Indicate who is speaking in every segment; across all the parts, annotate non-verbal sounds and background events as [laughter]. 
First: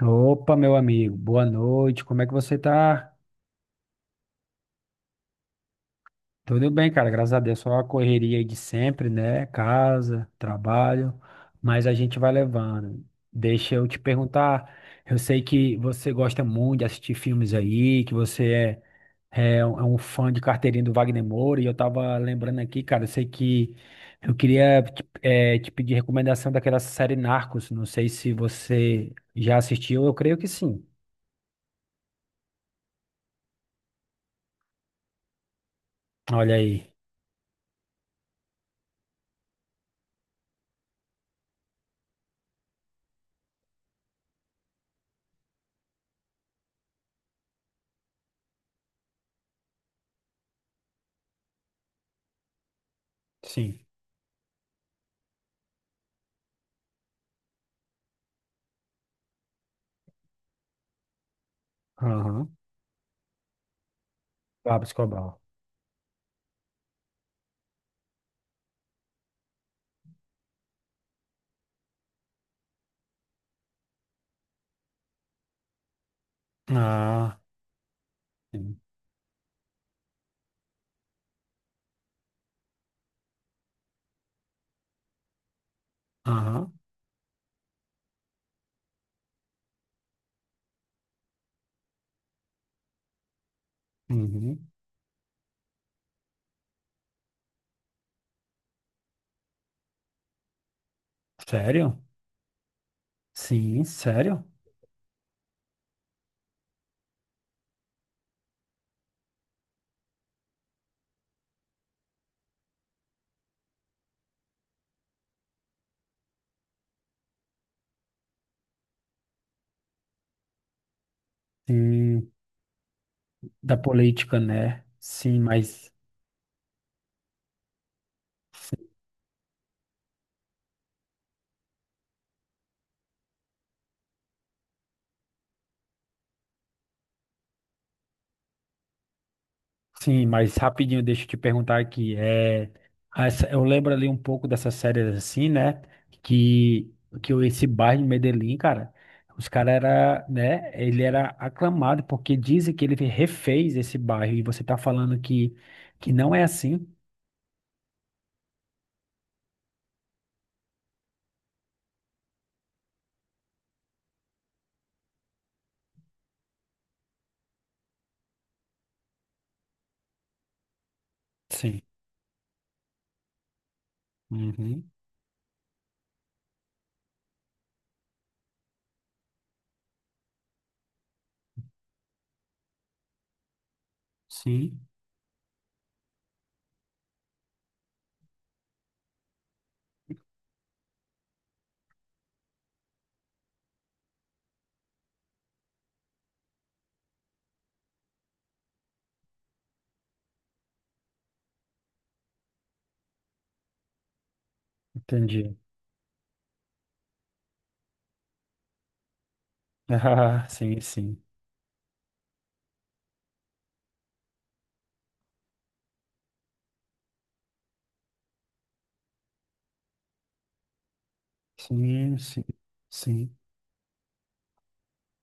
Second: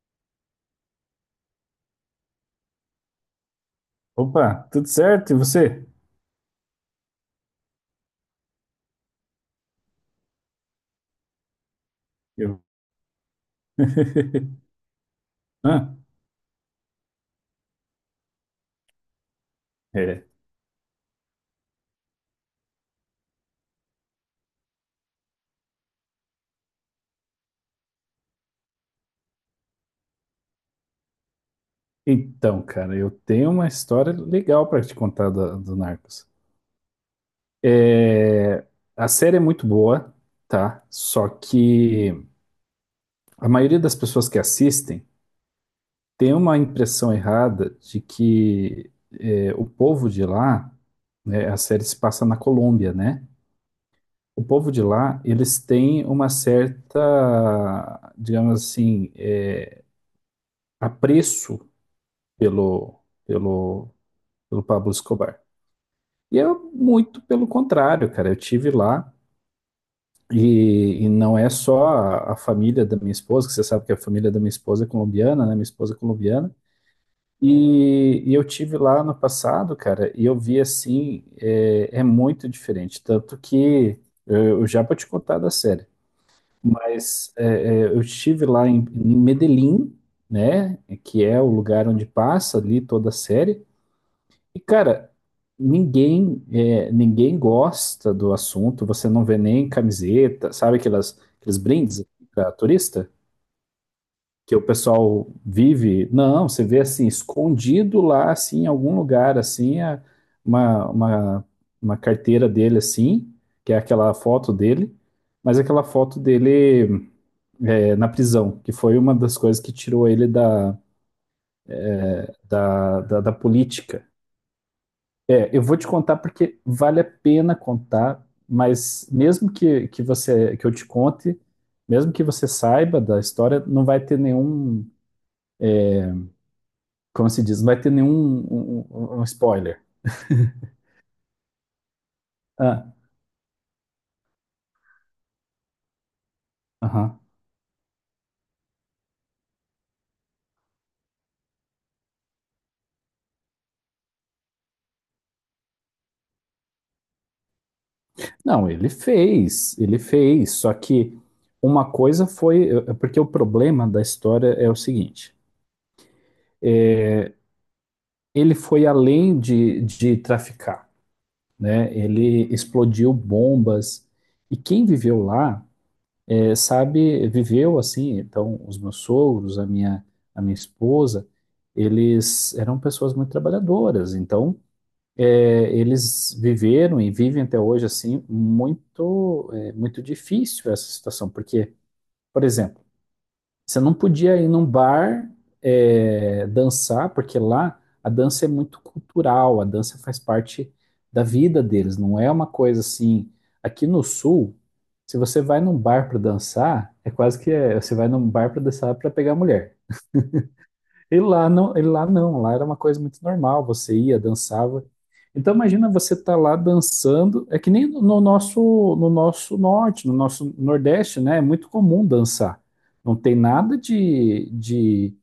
Speaker 1: Opa, meu amigo, boa noite. Como é que você tá?
Speaker 2: Opa, tudo certo? E você?
Speaker 1: Tudo bem, cara, graças a Deus. Só a correria aí de sempre, né? Casa, trabalho, mas a gente vai
Speaker 2: Eu.
Speaker 1: levando. Deixa eu te perguntar.
Speaker 2: [laughs]
Speaker 1: Eu sei que
Speaker 2: Ah,
Speaker 1: você gosta muito de assistir filmes aí, que você é, um
Speaker 2: é.
Speaker 1: fã de carteirinha do Wagner Moura, e eu tava lembrando aqui, cara, eu sei que eu queria te, te pedir recomendação daquela série Narcos. Não sei se você já assistiu, eu creio que sim.
Speaker 2: Então, cara, eu tenho uma história legal para te contar do Narcos.
Speaker 1: Olha aí.
Speaker 2: É, a série é muito boa, tá? Só que a maioria das pessoas que assistem tem uma impressão errada de que o povo de lá, né, a série se passa na Colômbia, né?
Speaker 1: Sim.
Speaker 2: O povo de lá, eles têm uma certa, digamos assim, apreço
Speaker 1: Aham.
Speaker 2: pelo, pelo, pelo
Speaker 1: Pablo
Speaker 2: Pablo
Speaker 1: Escobar.
Speaker 2: Escobar. E eu, muito pelo contrário, cara, eu tive lá e não é só a família da minha esposa, que você sabe que a família da minha esposa é colombiana, né? Minha esposa é colombiana.
Speaker 1: Ah,
Speaker 2: E eu tive
Speaker 1: sim.
Speaker 2: lá no passado, cara, e eu vi assim, é muito diferente. Tanto que eu já vou te contar da série,
Speaker 1: Aham.
Speaker 2: mas eu estive lá em Medellín, né? Que é o lugar onde passa ali toda a série. E,
Speaker 1: Uhum.
Speaker 2: cara, ninguém gosta do assunto, você não vê nem camiseta, sabe aquelas, aqueles
Speaker 1: Sério?
Speaker 2: brindes para turista
Speaker 1: Sim, sério?
Speaker 2: que o pessoal vive? Não, você vê assim, escondido lá, assim, em algum lugar, assim, uma, uma, uma carteira dele, assim, que é aquela foto dele, mas aquela foto dele na prisão, que foi uma das coisas que tirou ele da,
Speaker 1: Sim,
Speaker 2: da
Speaker 1: da
Speaker 2: política.
Speaker 1: política, né?
Speaker 2: Eu vou te contar porque vale a pena contar, mas mesmo que você que eu te conte, mesmo que você saiba da história, não vai ter nenhum, como se diz, não vai ter nenhum um spoiler.
Speaker 1: Sim, mas rapidinho, deixa eu te perguntar aqui. É,
Speaker 2: Ah,
Speaker 1: eu lembro ali um pouco dessas séries assim, né? Que,
Speaker 2: aham.
Speaker 1: que o esse bairro de Medellín, cara, os caras era, né? Ele era aclamado porque dizem que ele refez esse bairro e você tá falando que não é assim.
Speaker 2: Não, ele fez, só que uma coisa foi, porque o problema da história é o seguinte, ele foi além de traficar,
Speaker 1: Sim.
Speaker 2: né? Ele explodiu bombas e quem
Speaker 1: Uhum.
Speaker 2: viveu lá sabe, viveu assim, então os meus sogros, a minha, esposa, eles eram pessoas muito trabalhadoras, então
Speaker 1: Sim.
Speaker 2: eles viveram e vivem até hoje assim muito, muito difícil essa situação, porque, por exemplo, você não podia ir num bar dançar, porque lá a dança é muito cultural, a dança faz parte da vida deles, não é uma coisa assim. Aqui no Sul, se você
Speaker 1: Entendi.
Speaker 2: vai
Speaker 1: [laughs]
Speaker 2: num bar para dançar, é quase que você vai num bar para dançar para pegar mulher.
Speaker 1: Ah, sim, sim.
Speaker 2: E lá não, lá era uma coisa muito normal, você ia, dançava. Então imagina você estar lá dançando, é que nem no nosso norte, no nosso nordeste, né? É muito comum
Speaker 1: Sim, sim,
Speaker 2: dançar. Não tem
Speaker 1: sim,
Speaker 2: nada de, de,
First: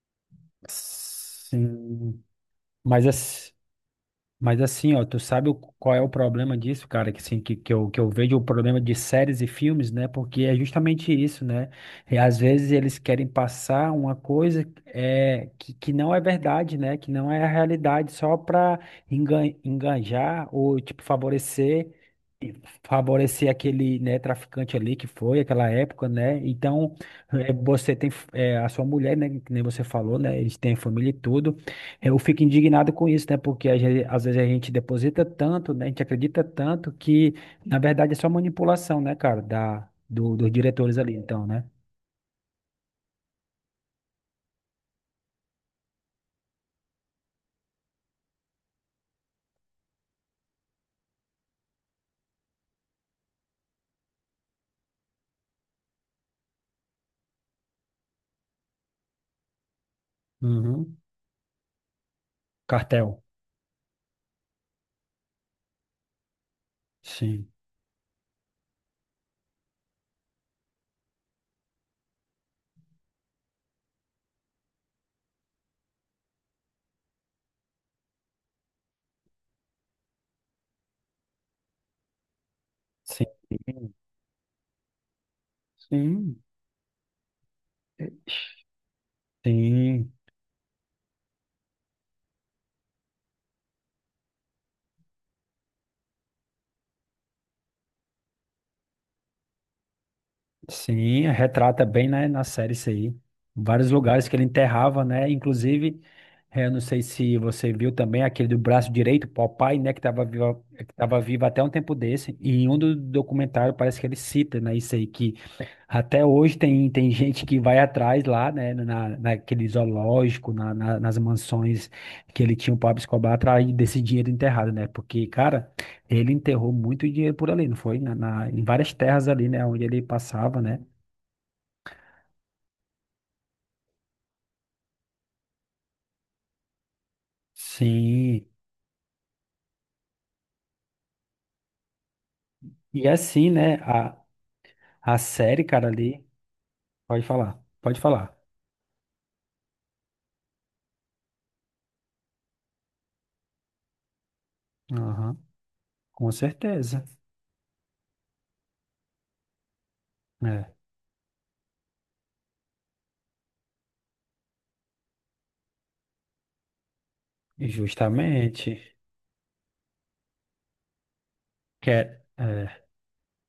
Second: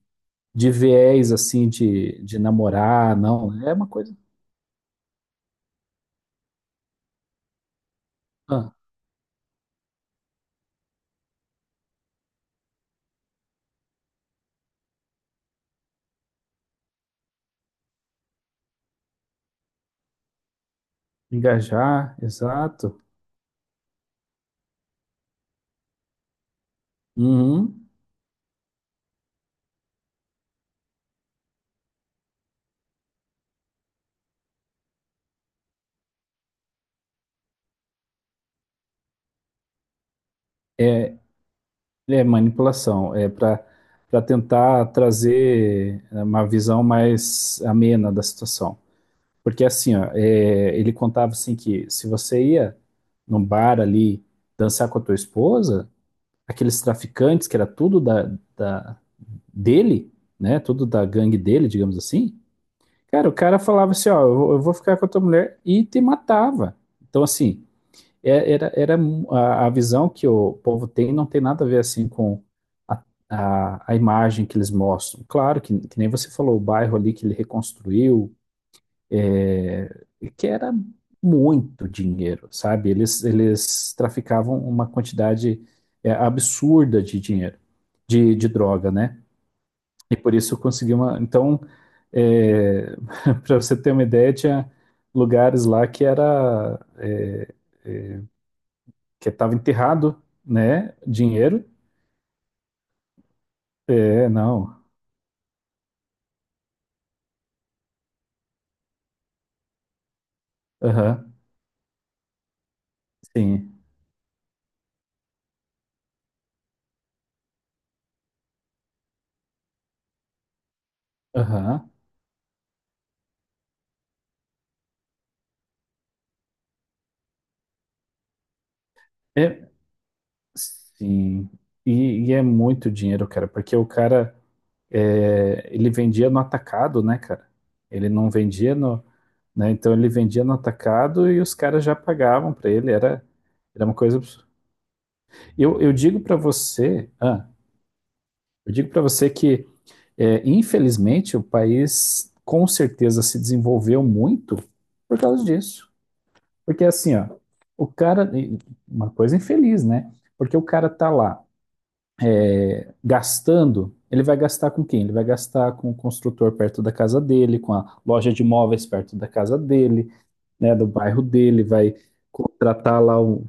Speaker 2: de viés assim de,
Speaker 1: sim.
Speaker 2: de
Speaker 1: Mas,
Speaker 2: namorar, não. É uma coisa
Speaker 1: mas assim, ó, tu sabe qual é o problema disso, cara? Que, assim, eu, que eu vejo o
Speaker 2: ah,
Speaker 1: problema de séries e filmes, né? Porque é justamente isso, né? E às vezes eles querem passar uma coisa é, que não é verdade, né? Que não é a realidade, só pra enganjar ou, tipo, favorecer.
Speaker 2: engajar,
Speaker 1: E
Speaker 2: exato.
Speaker 1: favorecer aquele, né, traficante ali que foi aquela época, né? Então,
Speaker 2: Uhum.
Speaker 1: você tem a sua mulher, né, que nem você falou, né? Eles têm família e tudo. Eu fico indignado com isso, né? Porque às vezes a gente deposita tanto, né? A gente acredita tanto que, na verdade, é só manipulação, né, cara, dos diretores ali,
Speaker 2: É,
Speaker 1: então, né?
Speaker 2: é manipulação, é para tentar trazer uma visão mais amena da situação. Porque assim, ó, ele contava assim que se você ia num bar ali dançar com a tua esposa, aqueles traficantes que era tudo dele, né? Tudo
Speaker 1: Uhum.
Speaker 2: da gangue dele, digamos assim.
Speaker 1: Cartel.
Speaker 2: Cara, o cara falava assim, ó, eu vou ficar com a tua mulher e te matava. Então
Speaker 1: Sim.
Speaker 2: assim, era a visão que o povo tem não tem nada a ver assim com a, a imagem que eles mostram. Claro que nem você falou, o bairro ali que ele reconstruiu, é, que era muito dinheiro, sabe? Eles,
Speaker 1: Sim.
Speaker 2: eles traficavam uma quantidade
Speaker 1: Sim.
Speaker 2: absurda de dinheiro, de droga, né?
Speaker 1: Sim.
Speaker 2: E por isso conseguiu uma. Então, é, [laughs] para você ter uma ideia, tinha lugares lá que era que estava enterrado, né?
Speaker 1: Sim,
Speaker 2: Dinheiro.
Speaker 1: retrata bem, né, na série isso aí. Vários lugares
Speaker 2: É,
Speaker 1: que ele
Speaker 2: não.
Speaker 1: enterrava, né? Inclusive, eu não sei se você viu também aquele do braço direito, Popeye, né, que estava vivo, que tava
Speaker 2: Aham.
Speaker 1: vivo até um tempo desse. E em um do documentário
Speaker 2: Sim.
Speaker 1: parece que ele cita, né, isso aí, que até hoje tem, tem gente que vai atrás lá, né, na, naquele zoológico, na, nas mansões
Speaker 2: Aham.
Speaker 1: que ele tinha o Pablo Escobar atrás desse dinheiro enterrado, né? Porque, cara, ele enterrou muito dinheiro por ali, não foi? Na, em várias terras ali, né,
Speaker 2: É,
Speaker 1: onde ele passava, né?
Speaker 2: sim. E é muito dinheiro, cara, porque o cara ele vendia no atacado, né, cara? Ele não
Speaker 1: Sim.
Speaker 2: vendia no, né? Então ele vendia no atacado e os caras já pagavam para ele.
Speaker 1: E
Speaker 2: Era,
Speaker 1: assim, né?
Speaker 2: era uma coisa absurda.
Speaker 1: A série,
Speaker 2: Eu,
Speaker 1: cara,
Speaker 2: eu digo
Speaker 1: ali.
Speaker 2: para você,
Speaker 1: Pode falar, pode falar.
Speaker 2: que infelizmente o país com certeza se desenvolveu muito por
Speaker 1: Aham,
Speaker 2: causa disso,
Speaker 1: com
Speaker 2: porque
Speaker 1: certeza.
Speaker 2: assim, ó, o cara, uma coisa infeliz, né? Porque o
Speaker 1: É,
Speaker 2: cara tá lá gastando, ele vai gastar com quem? Ele vai gastar com o construtor perto da casa dele,
Speaker 1: e
Speaker 2: com a loja de imóveis
Speaker 1: justamente.
Speaker 2: perto da casa dele, né, do bairro dele, vai
Speaker 1: Quer, é,
Speaker 2: contratar lá o.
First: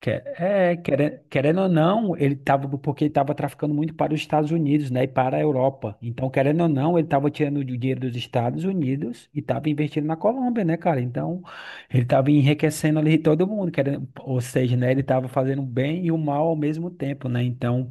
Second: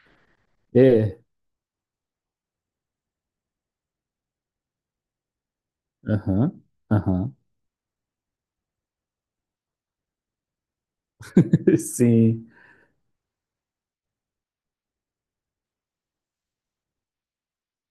Speaker 2: É,
Speaker 1: querendo ou não, ele tava, porque ele tava traficando muito para os Estados Unidos, né? E para a Europa. Então, querendo
Speaker 2: aham,
Speaker 1: ou não, ele tava
Speaker 2: aham,
Speaker 1: tirando o dinheiro dos Estados Unidos e tava investindo na Colômbia, né, cara? Então,
Speaker 2: [laughs]
Speaker 1: ele tava
Speaker 2: sim.
Speaker 1: enriquecendo ali todo mundo, querendo, ou seja, né? Ele tava fazendo o bem e o mal ao mesmo tempo, né? Então.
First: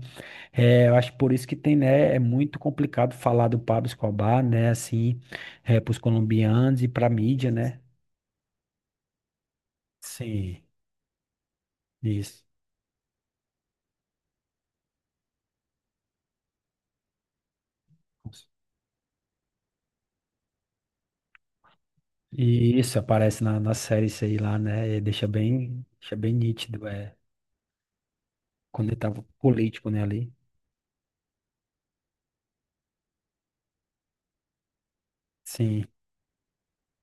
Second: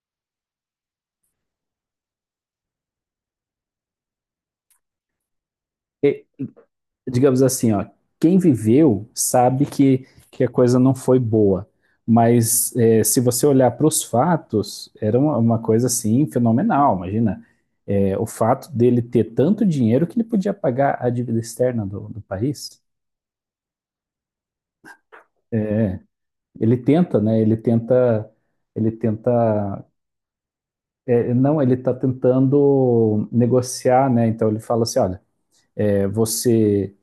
Speaker 1: É, eu acho por isso que tem, né, é muito complicado falar do Pablo Escobar, né, assim, é, para os
Speaker 2: E,
Speaker 1: colombianos e para a
Speaker 2: digamos
Speaker 1: mídia,
Speaker 2: assim,
Speaker 1: né?
Speaker 2: ó, quem viveu sabe que a
Speaker 1: Sim,
Speaker 2: coisa não foi boa,
Speaker 1: isso.
Speaker 2: mas se você olhar para os fatos, era uma coisa assim fenomenal, imagina. O fato dele ter tanto dinheiro que ele podia pagar a dívida externa do
Speaker 1: E
Speaker 2: país.
Speaker 1: isso aparece na, na série isso aí lá, né? E deixa bem
Speaker 2: Ele
Speaker 1: nítido, é,
Speaker 2: tenta, né? Ele tenta,
Speaker 1: quando
Speaker 2: ele
Speaker 1: ele tava
Speaker 2: tenta,
Speaker 1: político, né, ali.
Speaker 2: não, ele está tentando negociar, né? Então ele fala assim, olha,
Speaker 1: Sim.
Speaker 2: você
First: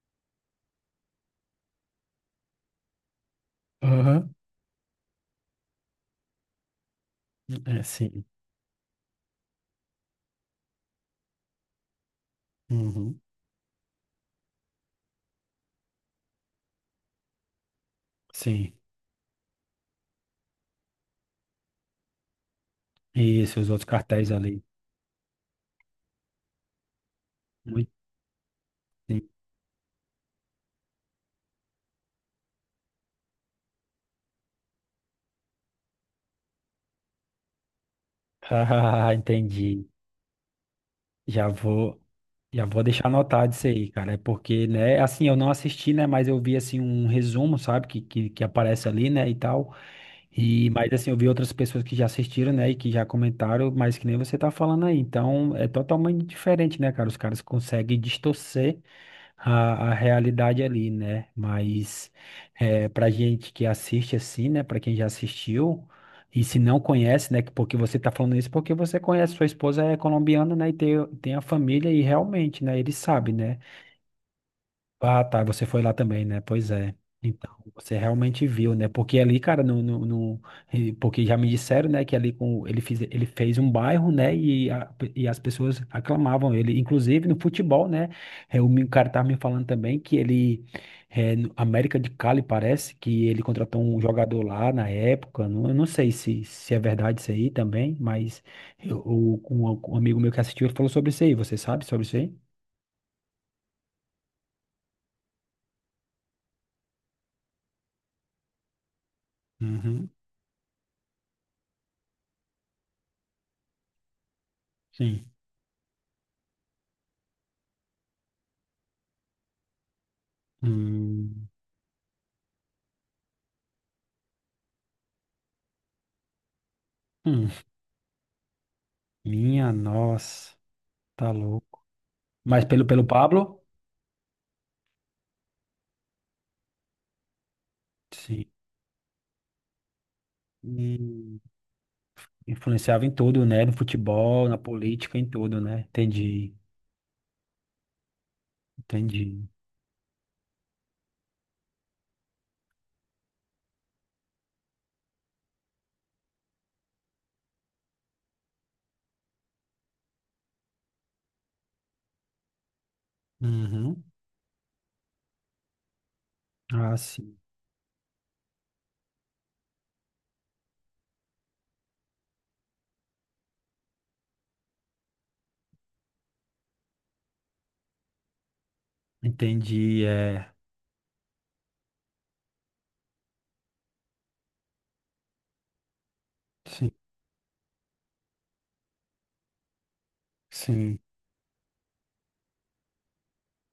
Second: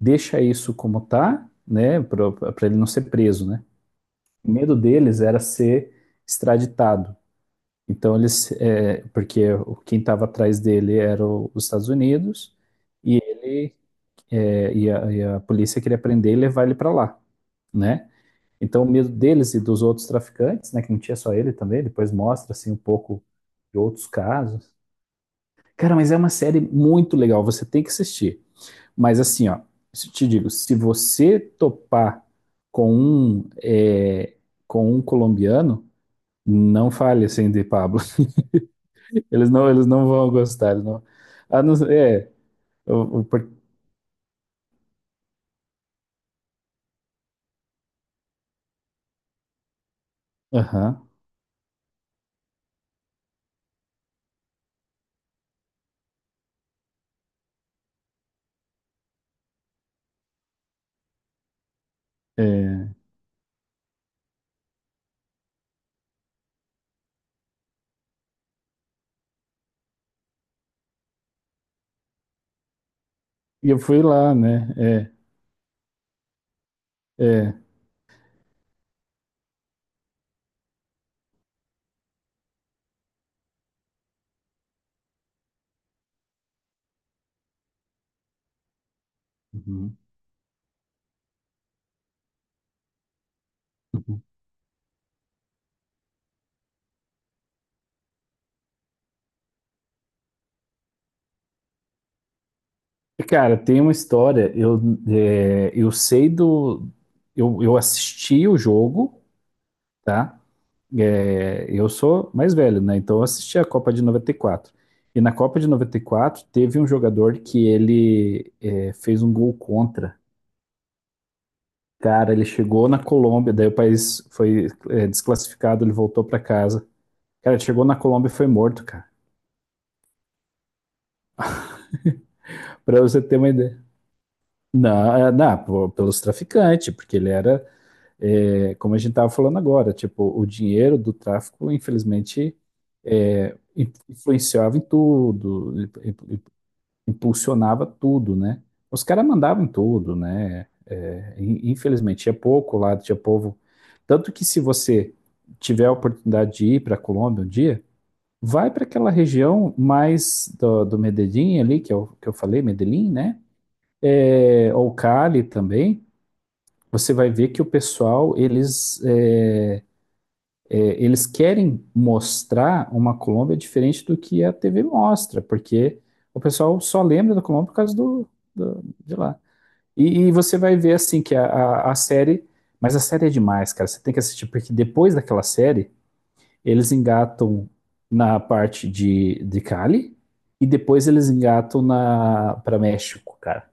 Speaker 2: deixa isso como tá, né? Para ele não ser preso, né?
Speaker 1: Aham.
Speaker 2: O medo deles era ser extraditado.
Speaker 1: É,
Speaker 2: Então
Speaker 1: sim.
Speaker 2: porque quem estava atrás dele era os Estados Unidos e
Speaker 1: Uhum.
Speaker 2: ele e a polícia queria prender e levar ele para lá, né?
Speaker 1: Sim.
Speaker 2: Então, o medo deles e dos outros traficantes, né, que não tinha só ele também, depois mostra assim um pouco
Speaker 1: Isso, os
Speaker 2: de
Speaker 1: outros
Speaker 2: outros
Speaker 1: cartéis ali.
Speaker 2: casos. Cara, mas é uma série muito legal, você tem que
Speaker 1: Muito,
Speaker 2: assistir. Mas
Speaker 1: sim.
Speaker 2: assim, ó, te digo, se você topar com um colombiano, não fale assim de Pablo. [laughs]
Speaker 1: [laughs] Ah,
Speaker 2: Eles
Speaker 1: entendi.
Speaker 2: não vão gostar, eles não.
Speaker 1: Já
Speaker 2: Ah, não,
Speaker 1: vou, já vou deixar
Speaker 2: eu, eu, por-
Speaker 1: anotado isso aí, cara. É porque, né, assim, eu não assisti, né, mas eu vi, assim, um resumo, sabe, que aparece ali, né, e tal. E, mas,
Speaker 2: aham,
Speaker 1: assim, eu vi outras pessoas que já assistiram, né, e que já comentaram, mas que nem você tá falando aí. Então, é totalmente diferente, né, cara? Os caras conseguem distorcer a realidade ali, né? Mas é,
Speaker 2: é.
Speaker 1: para gente que assiste assim, né? Para quem já assistiu e se não conhece, né? Porque você tá falando isso porque você conhece, sua esposa é colombiana, né? E tem, tem a família e realmente, né? Ele sabe, né?
Speaker 2: E eu fui lá, né?
Speaker 1: Ah, tá, você foi lá também, né? Pois é.
Speaker 2: É,
Speaker 1: Então,
Speaker 2: é.
Speaker 1: você realmente viu, né? Porque ali, cara, porque já me disseram, né, que ali com ele fez um bairro, né, e, e as pessoas aclamavam ele, inclusive no futebol, né? É, o cara tava me falando
Speaker 2: Uhum.
Speaker 1: também que ele é, no América de Cali parece que ele contratou um
Speaker 2: Uhum.
Speaker 1: jogador lá na época. Não, eu não sei se, se é verdade isso aí também, mas eu, o- um amigo meu que assistiu ele falou sobre isso aí. Você sabe sobre isso aí?
Speaker 2: Cara, tem uma história. Eu sei do. Eu assisti o jogo,
Speaker 1: Uhum,
Speaker 2: tá? É, eu sou mais velho, né? Então eu assisti a Copa de 94. E
Speaker 1: sim.
Speaker 2: na Copa de 94 teve um jogador que ele fez um gol contra.
Speaker 1: Hum.
Speaker 2: Cara, ele chegou na Colômbia, daí o país foi desclassificado, ele voltou pra casa.
Speaker 1: Hum,
Speaker 2: Cara, ele chegou na Colômbia e foi morto, cara.
Speaker 1: minha nossa, tá louco. Mas pelo,
Speaker 2: Pra
Speaker 1: pelo
Speaker 2: você ter uma
Speaker 1: Pablo?
Speaker 2: ideia. Não, não, pô, pelos traficantes, porque ele era.
Speaker 1: Sim.
Speaker 2: É, como a gente estava falando agora, tipo, o dinheiro do
Speaker 1: Hum,
Speaker 2: tráfico, infelizmente,
Speaker 1: influenciava em tudo, né? No futebol, na
Speaker 2: influenciava em
Speaker 1: política, em tudo,
Speaker 2: tudo,
Speaker 1: né? Entendi,
Speaker 2: impulsionava tudo, né? Os caras
Speaker 1: entendi.
Speaker 2: mandavam em tudo, né? É, infelizmente, tinha pouco lá, tinha povo. Tanto que se você tiver a oportunidade de ir para a Colômbia um dia, vai para aquela região mais do Medellín ali, que eu falei, Medellín, né?
Speaker 1: Uhum.
Speaker 2: É, ou Cali também.
Speaker 1: Ah,
Speaker 2: Você vai
Speaker 1: sim.
Speaker 2: ver que o pessoal, eles querem mostrar uma Colômbia diferente do que a TV mostra, porque o pessoal só lembra da Colômbia por causa de lá.
Speaker 1: Entendi,
Speaker 2: E
Speaker 1: é.
Speaker 2: você vai ver assim que a série, mas a série é demais, cara. Você tem que assistir porque depois daquela série
Speaker 1: Sim,
Speaker 2: eles engatam na parte de Cali e
Speaker 1: sim,
Speaker 2: depois eles engatam na para México, cara.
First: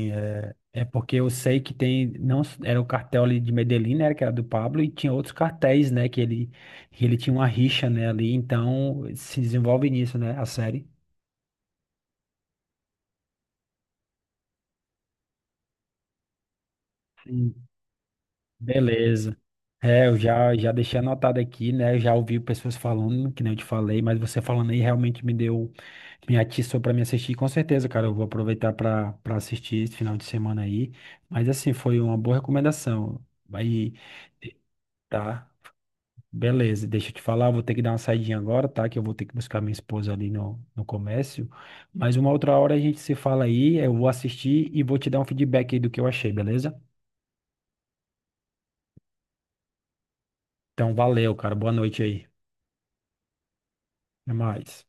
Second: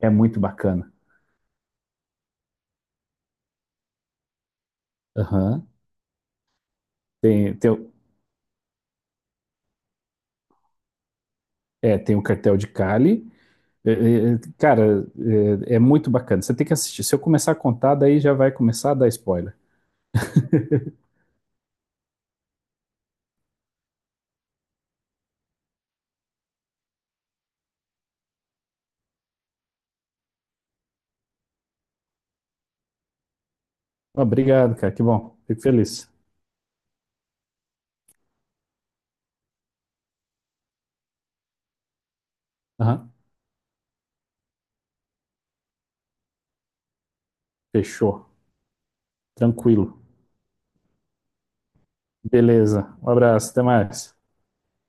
Speaker 2: É muito
Speaker 1: é. É
Speaker 2: bacana.
Speaker 1: porque eu sei que tem, não, era o cartel ali de Medellín, né, que era do Pablo, e tinha outros
Speaker 2: Aham.
Speaker 1: cartéis, né, que ele tinha uma
Speaker 2: Tem, tem,
Speaker 1: rixa,
Speaker 2: o-
Speaker 1: né, ali, então se desenvolve nisso, né, a série.
Speaker 2: tem o cartel de Cali. É, é, é, cara, é muito bacana. Você tem que assistir. Se eu começar
Speaker 1: Sim.
Speaker 2: a contar, daí já vai começar a dar
Speaker 1: Beleza.
Speaker 2: spoiler.
Speaker 1: É, eu já, já deixei anotado aqui, né? Eu já ouvi pessoas falando, que nem eu te falei, mas você falando aí realmente me deu, me atiçou para me assistir. Com certeza, cara, eu vou aproveitar para assistir esse final de semana aí. Mas assim, foi uma boa recomendação. Aí,
Speaker 2: Ah, obrigado, cara. Que bom.
Speaker 1: tá,
Speaker 2: Fico feliz.
Speaker 1: beleza. Deixa eu te falar, eu vou ter que dar uma saidinha agora, tá? Que eu vou ter que buscar minha esposa ali no, no comércio. Mas uma outra hora a gente
Speaker 2: Aham.
Speaker 1: se fala aí, eu vou assistir e vou te dar um feedback aí do que eu achei, beleza?
Speaker 2: Fechou. Tranquilo.
Speaker 1: Então, valeu, cara. Boa noite aí.
Speaker 2: Beleza. Um abraço. Até mais.
Speaker 1: Até mais.